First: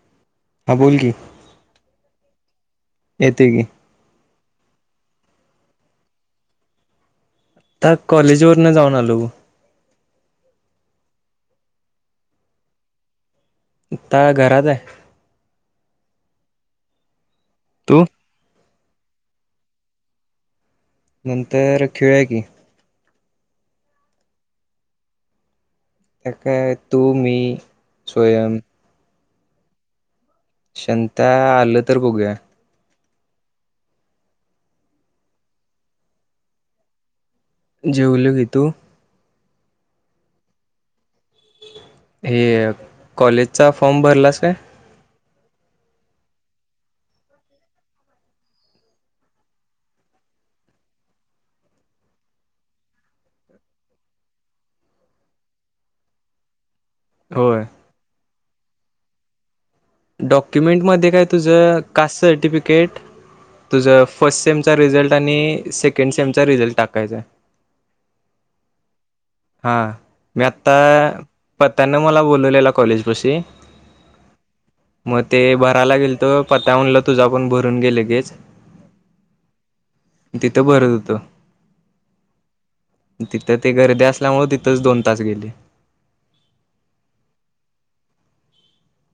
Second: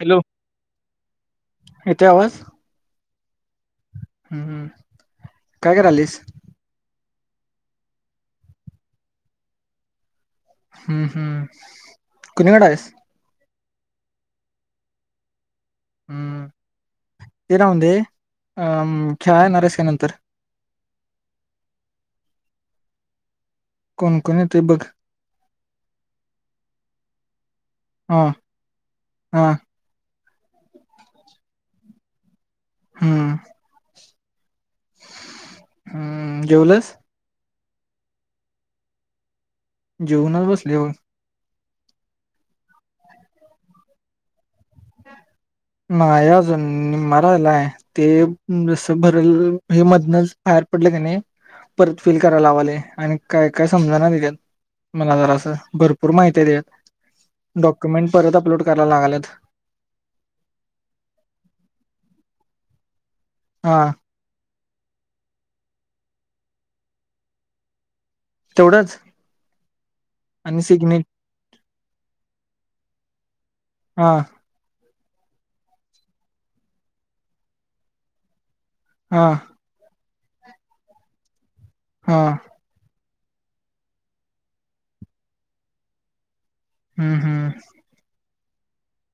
Hello हा बोल येतोय आवाज. येतंय कीं. हम्म हम् काय करालयीस? आता कॉलेजवरन जाऊन आलो बग. हम्म हम्म कुणीकडं हाईस? आता घरात हाय. हम्म. ते राहून दे. तू अ म खेळाय येणार आहेस काय नंतर? नंतर खेळू या की. कोणकोण येतय बग. [unintelligible] तू मी. हा स्वयंम. हा. संता आलं तर बघूया. हम्म. हम् जेवलस. जेवल की तू. जेऊनच बसलेय वं. हे कॉलेजचा फॉर्म भरलास काय? माय अजून म रालाय ते जस भरल हे मधनच बाहेर पडलं कीं नाय. परत फील करायला लावलंय. आनी काय काय समजना त्याच्यात मला जरासं भरपूर माहित हाय त्याच्यात. होय डॉक्युमेंट बद्दल. अपलोड करायला आल्यात. डॉक्युमेंट मध्ये काय तुझ कास्ट सर्टिफिके [unintelligible] हा तुझं फस्ट सेम चा रिझल्ट आणि सेकंड सेमचा रिझल्ट टाकायचा. तेवढंच. हा मी आणि आता सिग्नेच पतन मला बोलवलेलं कॉलेज तशी. हा. मग ते भरायला गेल त पता म्हल तुझा पण भरून घे लगेच. हा. तिथं बर होत. हा. तिथं ते गर्दी अस त्यामुळं तिथंच दोन तसं गेले. हम्म हम्म.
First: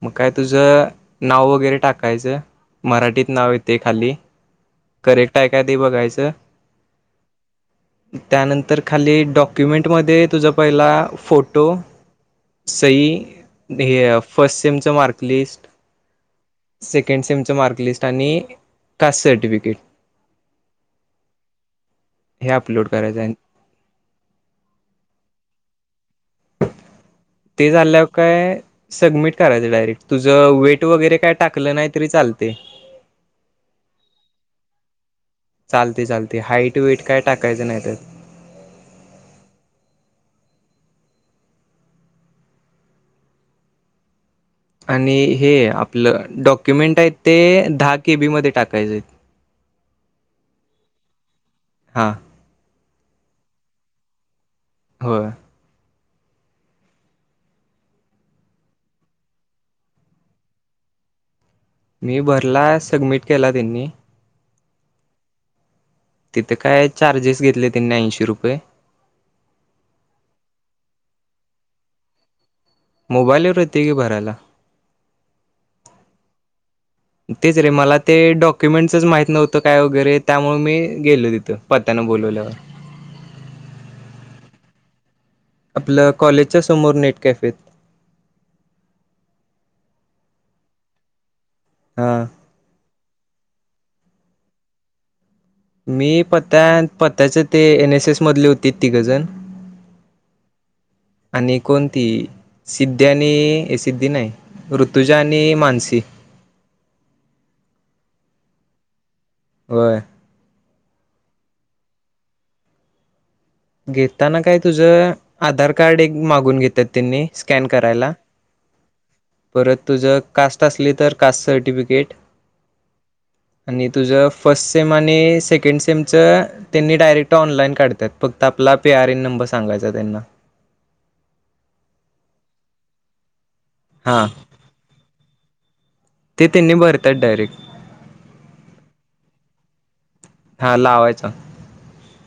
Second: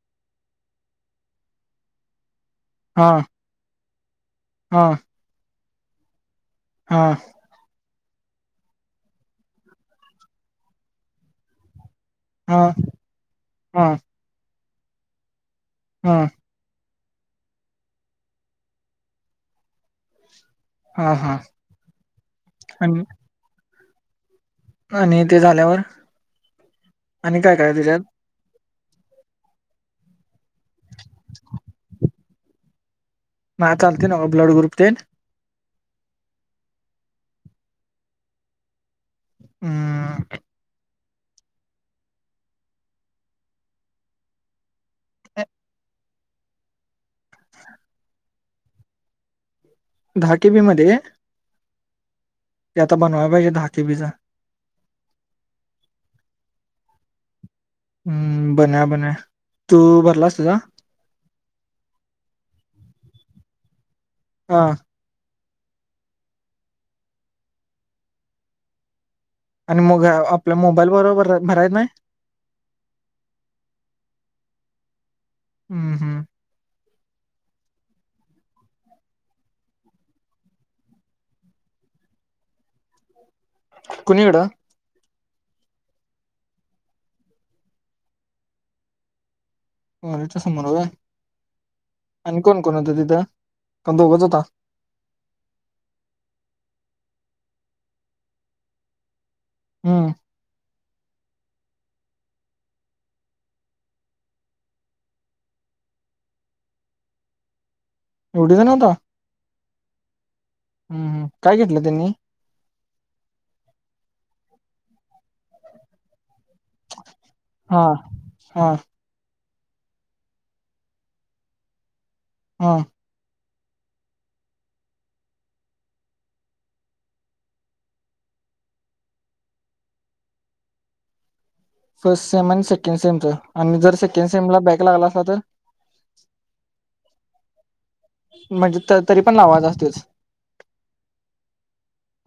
मग काय तुझं नाव वगैरे टाकायचं? हा मराठीत नाव येते. खाली. हा करेक्ट आहे. काय ते बघायचं. हा त्यानंतर खाली डॉक्युमेंटमध्येध्ये तुझा पहिला हा फोटोही सई हे फस तेमचं मार्कलिस्ट हम. सेकंड सीमच मार्कलिस्ट आणि कास्ट सर्टिफिकेट किकेट. हा हा हे अपलोड आणि करायचं आहे. आणि ते झाल्यावर आणि काय ते काय त्याच्यात झाल्यावर काय. सबमिट करायचं डायरेक्ट तुझं वेट वगैरे काय टाकलं नाही तरी लत ते मा चालतेन ब्लड ग्रुप तेन चालते चालते हाईट वईट काय टाकायचं नाहीतत. हम्म आणि हे आप आपलं डॉक्युमेंट आहेत ते दहा केबीमध्ये टाकायचं आहेत. दहा केबी मधे हा ते आता बनवाय पाहिजे दहा केबी चा हो हम्म बन बन तू भरलास तूझ मी भरला सबमिट केला त्यांनी हा तिथे काय चार्जेस घेतले त्यांनी ऐंशी रुपये आणि मग आपल्या मोबाईल बरोबर भरायच नाही. मोबाईल वर येतय की भरायला. हम्म हम्म तेच रे मला ते डॉक्युमेंटसच माहित नव्हतं. काय वगैरे त्यामुळे मी गेलो तिथं पत्यांना बोलवल्यावर कुणीकडं आपलं कॉलेजच्या समोर नेट कॅफेत अच्या समर आहे. हां आणि कोण कोण होता तिथं का दोगच होता. मी पत्या पत्याच ते एनएस एस मधले होते तिघजण हम् आणि कोण ती सिद्धी आणि सिद्धी नाही ऋतुजा आणि मानसी एवढीच न होता. वर हम् काय घेतलं त्यांनी घेताना काय तुझ आधार कार्ड एक मागु मागून घेतात त्यांनी स्कॅन हा करायला. हा परत तुझं कास्ट असली तर कास्ट सर्टिफिकेट हा. आणि तुझं फर्स्ट सेम आणि सेकंड सेमचं त्यांनी डायरेक्ट ऑनलाइन काढतात. फक्त आपला पी आर एन नंबर सांगायचा त्यांना. फर्स्ट सेम आणि सेकंड सेमच. आणि जर हां सेकंड सिमला बॅक लागला असला तर. ते त्यांनी भरत्यात डायरेक्ट. म्हणजे त तरी पण लावायच असतयच. हा लावायच.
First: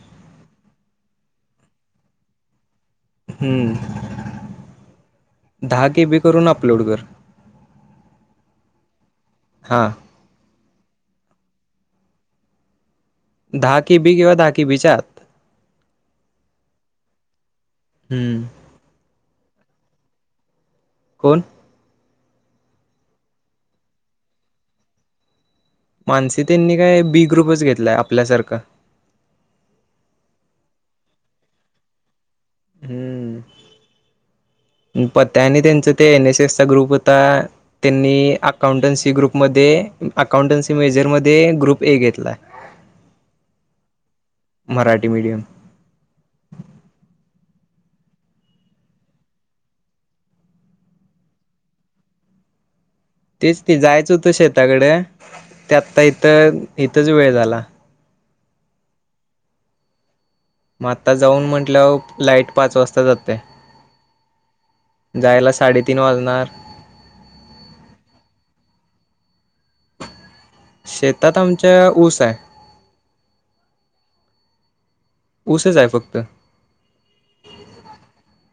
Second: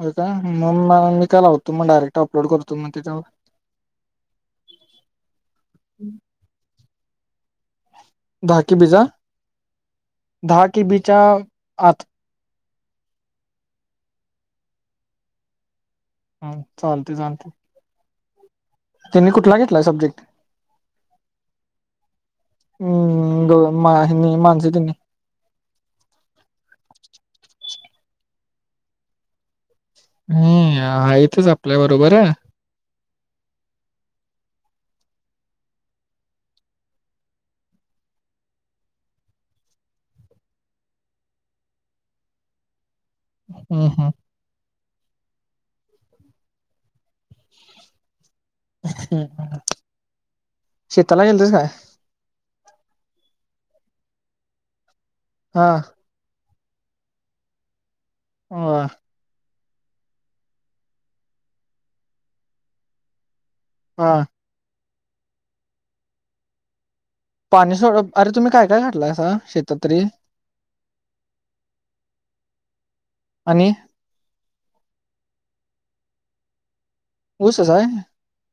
होय काय म मी काय लावतो म डायरेक्ट अपलोड करतो. मग त्याच्यावर हम्म, दहा केबी करून अपलोड कर. बाकी बीजा, हां दहा केबीच्या आत दहा केबी किंवा दहा केबीच्या आत. हम् चालतय चालतय. हम्म. त्यांनी कुठला घेतलाय सब्जेक्ट? कोण? हम् गौ मा ह्यानी मानसी तेनी. मानसी त्यांनी काय बी ग्रुपच घेतलाय आपल्यासारखं. हम् या हितच आपल्या बरोबर हाय. हम्, पत्या आणि त्यांच ते एन एस एस चा ग्रुप होता त्यांनी अकाउंटन्सी ग्रुप मध्ये अकाउंटन्सी मेजर मध्ये ग्रुप ए घेतलाय. हम्म हम्. मराठी मीडियम. हम्म, शेताला गेलतास काय? तेच ते जायचं होतं शेताकड हा ते आता इथं इथंच वेळ झाला. हा. म आता जाऊन म्हंटल्या वर लाईट पाच वाजता जात्या. हा. जायला साडेतीन वाजणार. पाणी सोड अरे तुम्ही काय काय घातलंयासा शेता शेतात आमच्या ऊस हाय. आणि उसच हाय फक्त. ऊसच हाय,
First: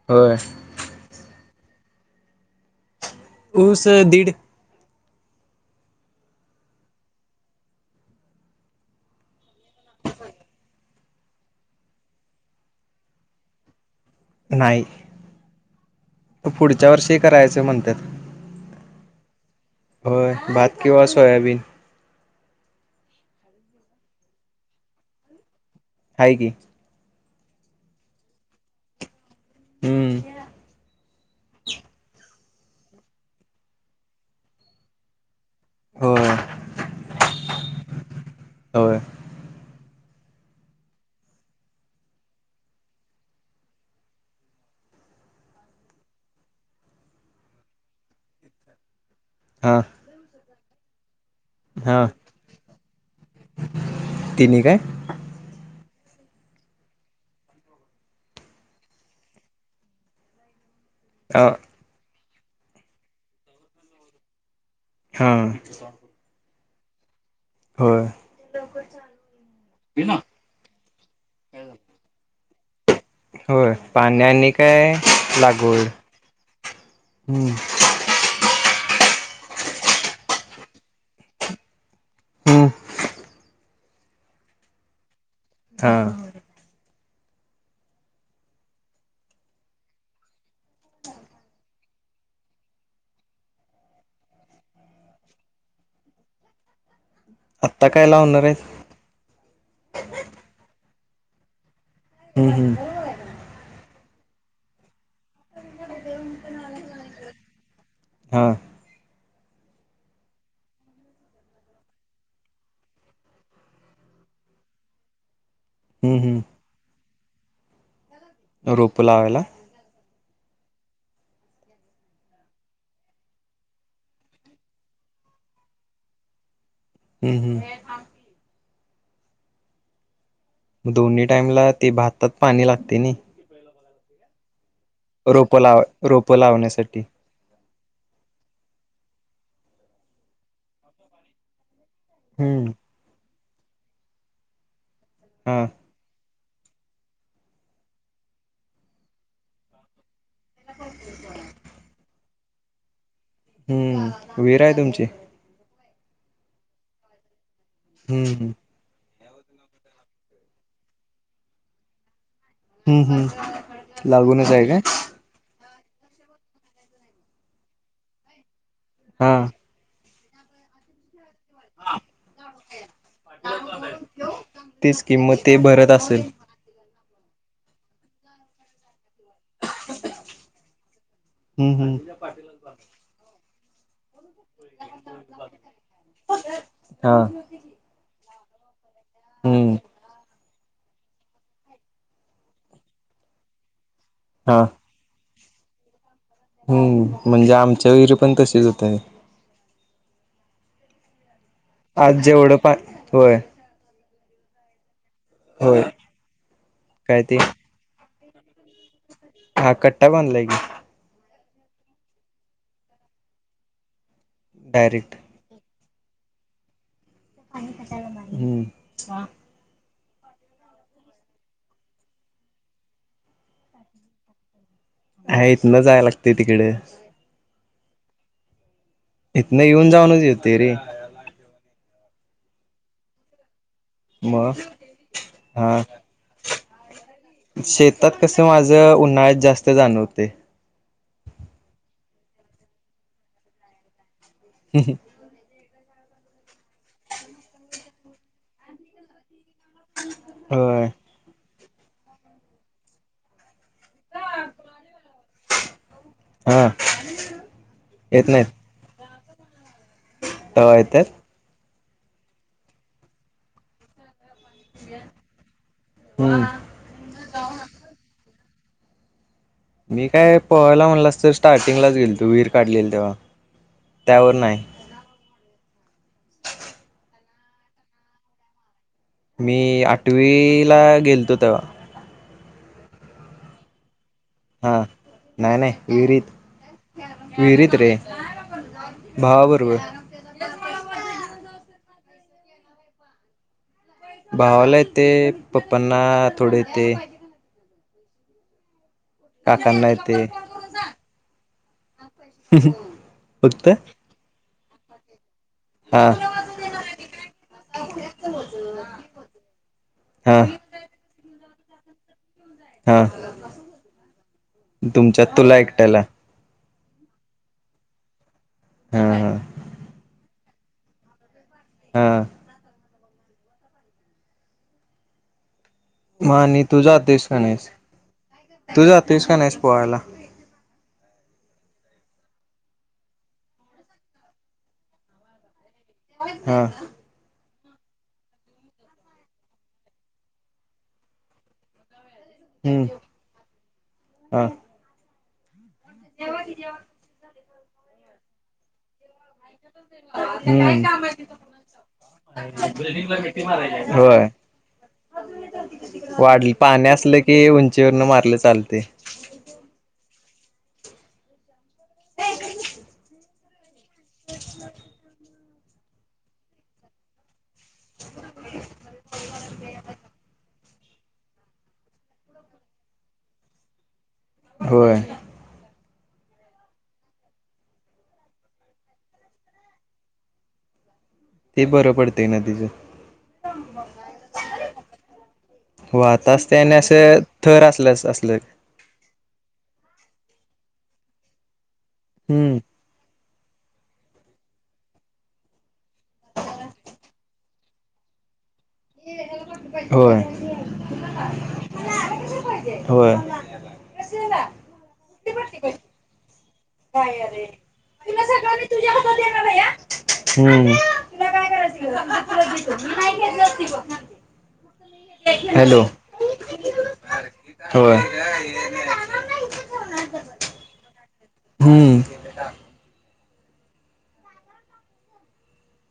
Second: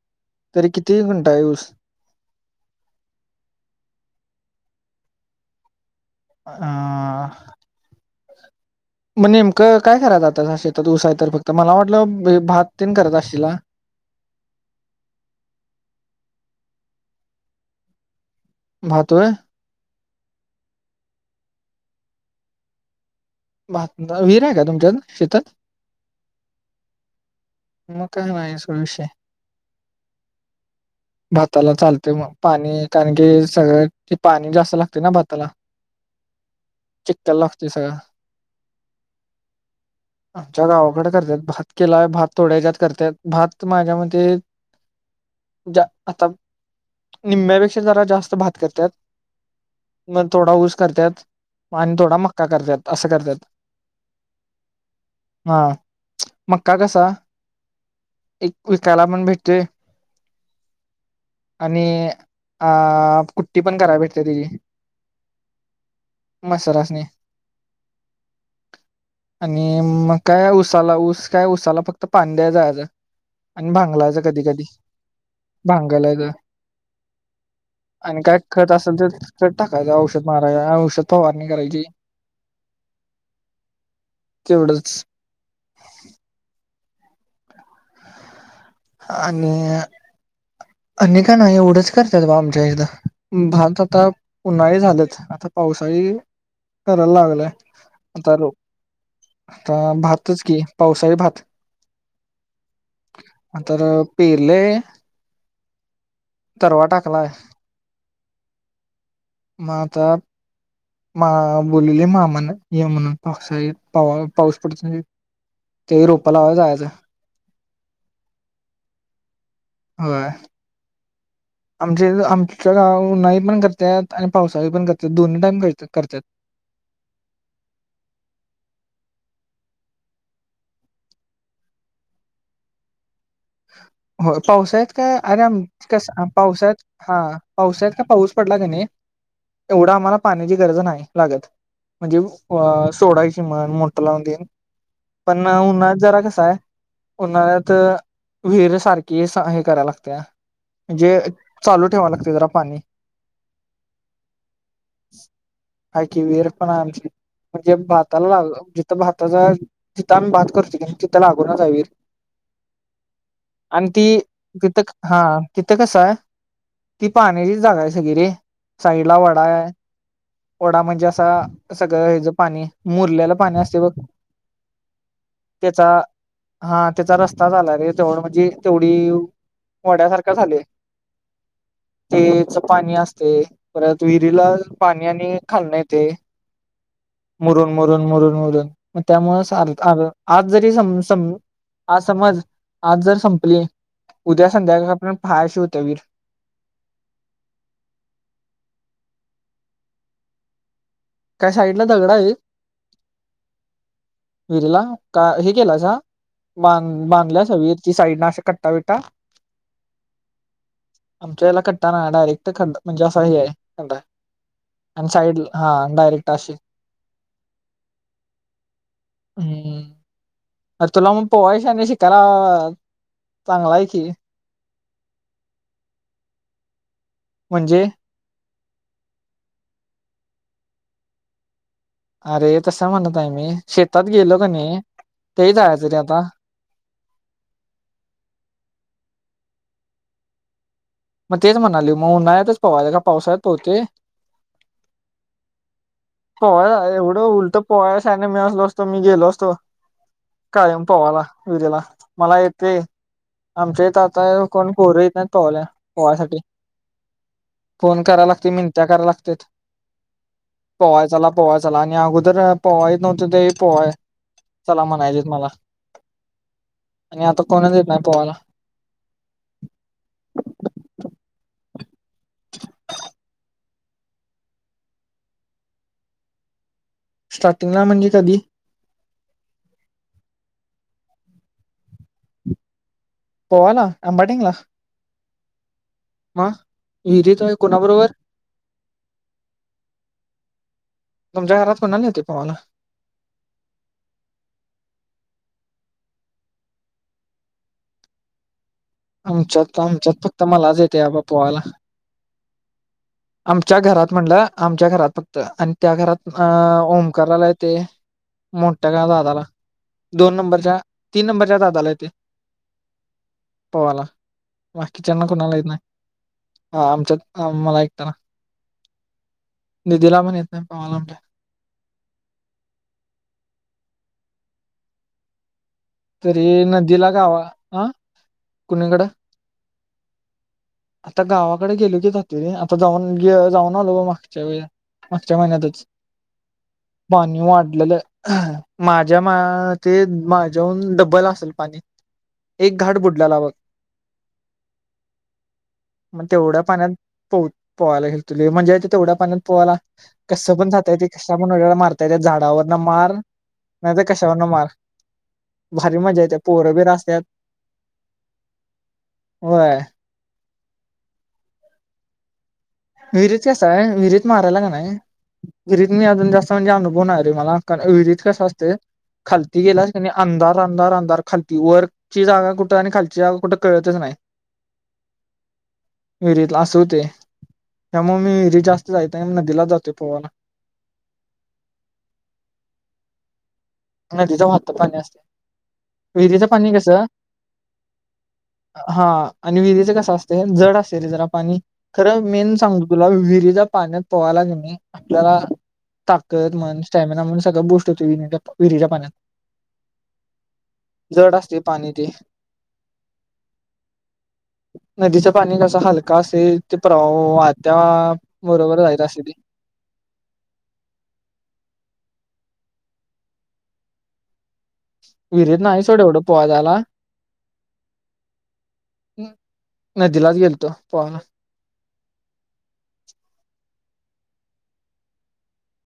होय तरी किती गुंठा हाय ऊस? ऊस दीड आ. म नेमकं काय करायच आता शेतात ऊस हाय तर फक्त मला वाटलं भात तेन करत असशीला. नाही, पुढच्या वर्षी करायच म्हणत्यात. भात होय होय भात किंवा सोयाबीन. भात विहीर हाय काय तुमच्यात शेतात? हाय की मगं काय नाही हाय सोड विषय हम्म भाताला चालतय मगं पाणी कारण, की सगळं पाणी जास्त लागते ना भाताला होय चिखल लागतोय सगळा होय आमच्या गावाकडे करत्यात भात केलाय भात थोड्या ज्यात करतात भात माझ्या मते. आता निम्यापेक्षा जरा जास्त भात करत्यात. हा मगं थोडा करत्यात आणि हा थोडा मक्का करत्यात असं करत्यात तिन्ही काय हा मक्का कसा एक विकायला पण भेटतोय, अ आणि, अ कुठ्टी पण कराय भेटते तेजी, हा. म सरासनी होय. आणि मगं काय उसालाऊस, काय उसाला फक्त [unintelligible] आणि होय भांगलायच कधी पाण्याने कधी, काय लागवड भांगलायच हम्म आणि काय खत असेल तर, टाकायचं औषध मारायच, औषध फवारणी, करायची. हम्म. [unintelligible] हा. आणि आणि का नाही एवढंच करतात बा, आमच्या इथं भात आता उन्हाळी झालंत, आता पावसाळी करायला लागलाय आत्ता काय आता लावणार आहेस? आता भातच की, पावसाळी भात. हम्म हम्म. तर पेरलय तरवा टाकलाय हा. मंग आता, मा बोललेले मामान ये म्हणून पावसाळीत पाऊस पडतोय तेही हम्म रोपा हम्म लावायला जायचं. रोप लावायला? होय आमचे आमच्या गाव उन्हाळी पण करतात. आणि पावसाळी पण करत दोन्ही टाईम करत करतात. हम्म हम्म. दोन्ही टाईमला ते भातात पाणी लागतय नाय होय पाऊसाळ्यात लाव रोप लावण्यासाठी [inaudible] एवढं आम्हाला पाण्याची गरज नाही लागत. म्हणजे ऊ हम्म सोडायची मग मोठ लावून दे. पण हा उन्हाळ्यात जरा कस आहे. उन्हाळ्यात विहीर सारखी सा हे करायला लागत्या. म्हणजे चालू ठेवा लागतय जरा पाणी. हम्म! विहीर हाय तुमची? हाय की विहीर पण हाय आमची. म्हणजे भाताला हम्म हम्म ला जिथं भात तिथं आम्ही भात करूतोय कनी तिथं लागूनच हाय विहीर. हम्म हम्म आणि ती लागूनच आहे काय तिथं हा. तिथं कसंय ती पाण्याचीच जागा हाय सगळी रे. साईड ला हा वडाय. वडा म्हणजे असा सगळं हेज पाणी मुरलेलं पाणी असतय बघ तेच कि मग ते त्यचा भरत असेल हा त्याचा रस् अज आलाय रे. तेवढ म्हणजे तेवढी वड्या सारखा झालोय. हम्म हम्म तेच पाणी असतय, परत विहिरीला पाणी आणि खालण येतय हा मुरून मुरून मुरून [inaudible] मग त्यामुळच हम्म आज जरी ते सम सम आज समज आज जर संपले. उद्या हा. संध्याकाळ पर्यं हाय अशी होत्या विहीर. हम्म म्हणजे, आमच्या विहिरी पण तशीच होत्या. काय साईडला दगड आज आहे जेवढं पा होय. विहीरिला. का हे होय. केलासा बांध काय ते बांधलासा विहीर ती साईड न अस ते कटा विटा. हा कट्टा बांधलाय कि. आमच्या याला कट्टा नाय डायरेक्ट खड्डा म्हणजे असा हे हाय खड्डा हाय. आणि डायरेक्ट. साईडला हा डयरेक्ट आशी. [unintelligible] हम्म हम अरे तुला मग पवायला शान्या चांगलाय की, हाय इथन जायला लागतय तिकड. म्हणजे, इथनं येऊन जाऊनच येतोय रे. आरेे तस म्हणत नाही मी. शेतात गेलो का मग, नाही तेही हा जायचं रे आता शेतात कस माझ उन्हाळ्यात जास्त तर जाण हुतय. मग तेच म्हणालोय मग उन्हाळतच पवायचं गा काय पावसाळ्यात पवतय. [unintelligible] पोवाय जायाच, एवढं उलट पोवाय शान्या मी असलो असतो मी गेलो असतो. कायम होय पवाला. विहरीला मला येतय, आमचे तिथ आता कोण पोर येत नाहीत पोहायला. पोहायसाठी. हा फोन कराय येत लागतोय नाहीत मिनत्या कराय लागत त्यात. तवा येतात. पोवाय चला पोवाय चला आणि अगोदर पोहाय ईत नव्हतं, त्यावेळी पोहाय चला म्हणायचेेत मला, हम्म. आणि आता कोणाच येत नाही पोहायला. मी काय पोहायला म्हणलास तर, स्टार्टिंगलाच गेलतो विहीर काढलेली तवा त्यावर नाही. स्टार्टिंगला म्हणजे कधी? मी आठवी ला गेलतो तवा. पवायला? आंबाटींगला. हा नाही नाही. विहिरीत, विहिरीत रे भावाबरोबर. [inaudible] तुमच्या घरात कुणाला येतय पवायला? भावाला येतय, पप्पांना थोड येतय. आमच्यात काकांना आमच्यात येते फक्त‌ मलाच येतय बा पोहायला. ह् ह. आमच्या घरात म्हणला. आमच्या घरात फ क्त आणि त्या हा घरात अ ओंकारला येतय मोठ्या का दादाला दोन हा नंबरच्या, तीन नंबरच्या दादाला येतय. हा पवायला बाकीच्यांना तुमच्यात कुणाला तुला येत नाही. एकट्याला हां आमच्यात मला एक [unintelligible] हा हा दिदीला पण येत चल पवायला बघूया. हा. म आणि तरी तू नदीला जातीस का गावा नाहीस, हा तू कुणीकडं जातीस का नाहीस? पोहायला. आता गावाकडे गेलो की जातोय रे, आता जाऊन जाऊन आलो ब मागच्या वेळी, मागच्या महिन्यातच. हा. लेल माझ्या मा् ते माझ्याहून डब्बल असेल पाणी. एक हम्म घाट बुडल्याला बग. हा म तेवढ्या पाण्यात पोह- पोहायला गेलतु लय मज्ज्या येती तेवढ्या पाण्यात - - पोहाला, कस पण जाता येत हम्म कशा पण उड्या मारता येत झाडावर न मार नाहीतर होय कशावर न मार भारी मज्जा येत्या वाढ पोरबीर पाणी असलं असत्यात, की उंचीवरन मारलं चालते व्हय. ते इकड कि - - विहीर अस- असाय विहिरीत मारायला काय नाय - - विरीत मी अजून जास्त म्हणजे अनुभव नाय रे मला. विरीत कस असतयं खालती गेलास कीनी अंधार- - अंधार अंधार खालती वर ची जागा कुठे आणि खालची जागा कुठं कळतच नाही. होय. विरीतल अस हुतय. त्यामुळे मी विरीत जास्त जाईत नाही. नदीला जातोय पोवाला. ते बरं पडतंय नदीचं. नदीच वाहत पाणी असत वाहत विहिरीचं असते पाणी आणि कसं असं थर असल्यास असलं हां आणि विहिरीच कसं - - कसं असतयं जड असतयरे जरा पाणी. खरं मेन हम्म सांगू तुला विरि - - तल्या पाण्यात पोवाला किनी आपल्याला ताकद म्हण स्टॅमिना म्हण सगळ बुष्ट होतेय विरीत पव - - विरीच्या पाण्यात- होय - जड असतय पाणी ते होय नदीचं पाणी कस हलक अस- - काय अरे तुला सगळं मी तुझ्या जायचं हातात असते ते देणार नाही हं हुं तुला काय करायचं- - [inaudible] विरीत नाही सोड एवढं पोवाय जायला होय नदीलाच गेलतो पोहाय. हुं.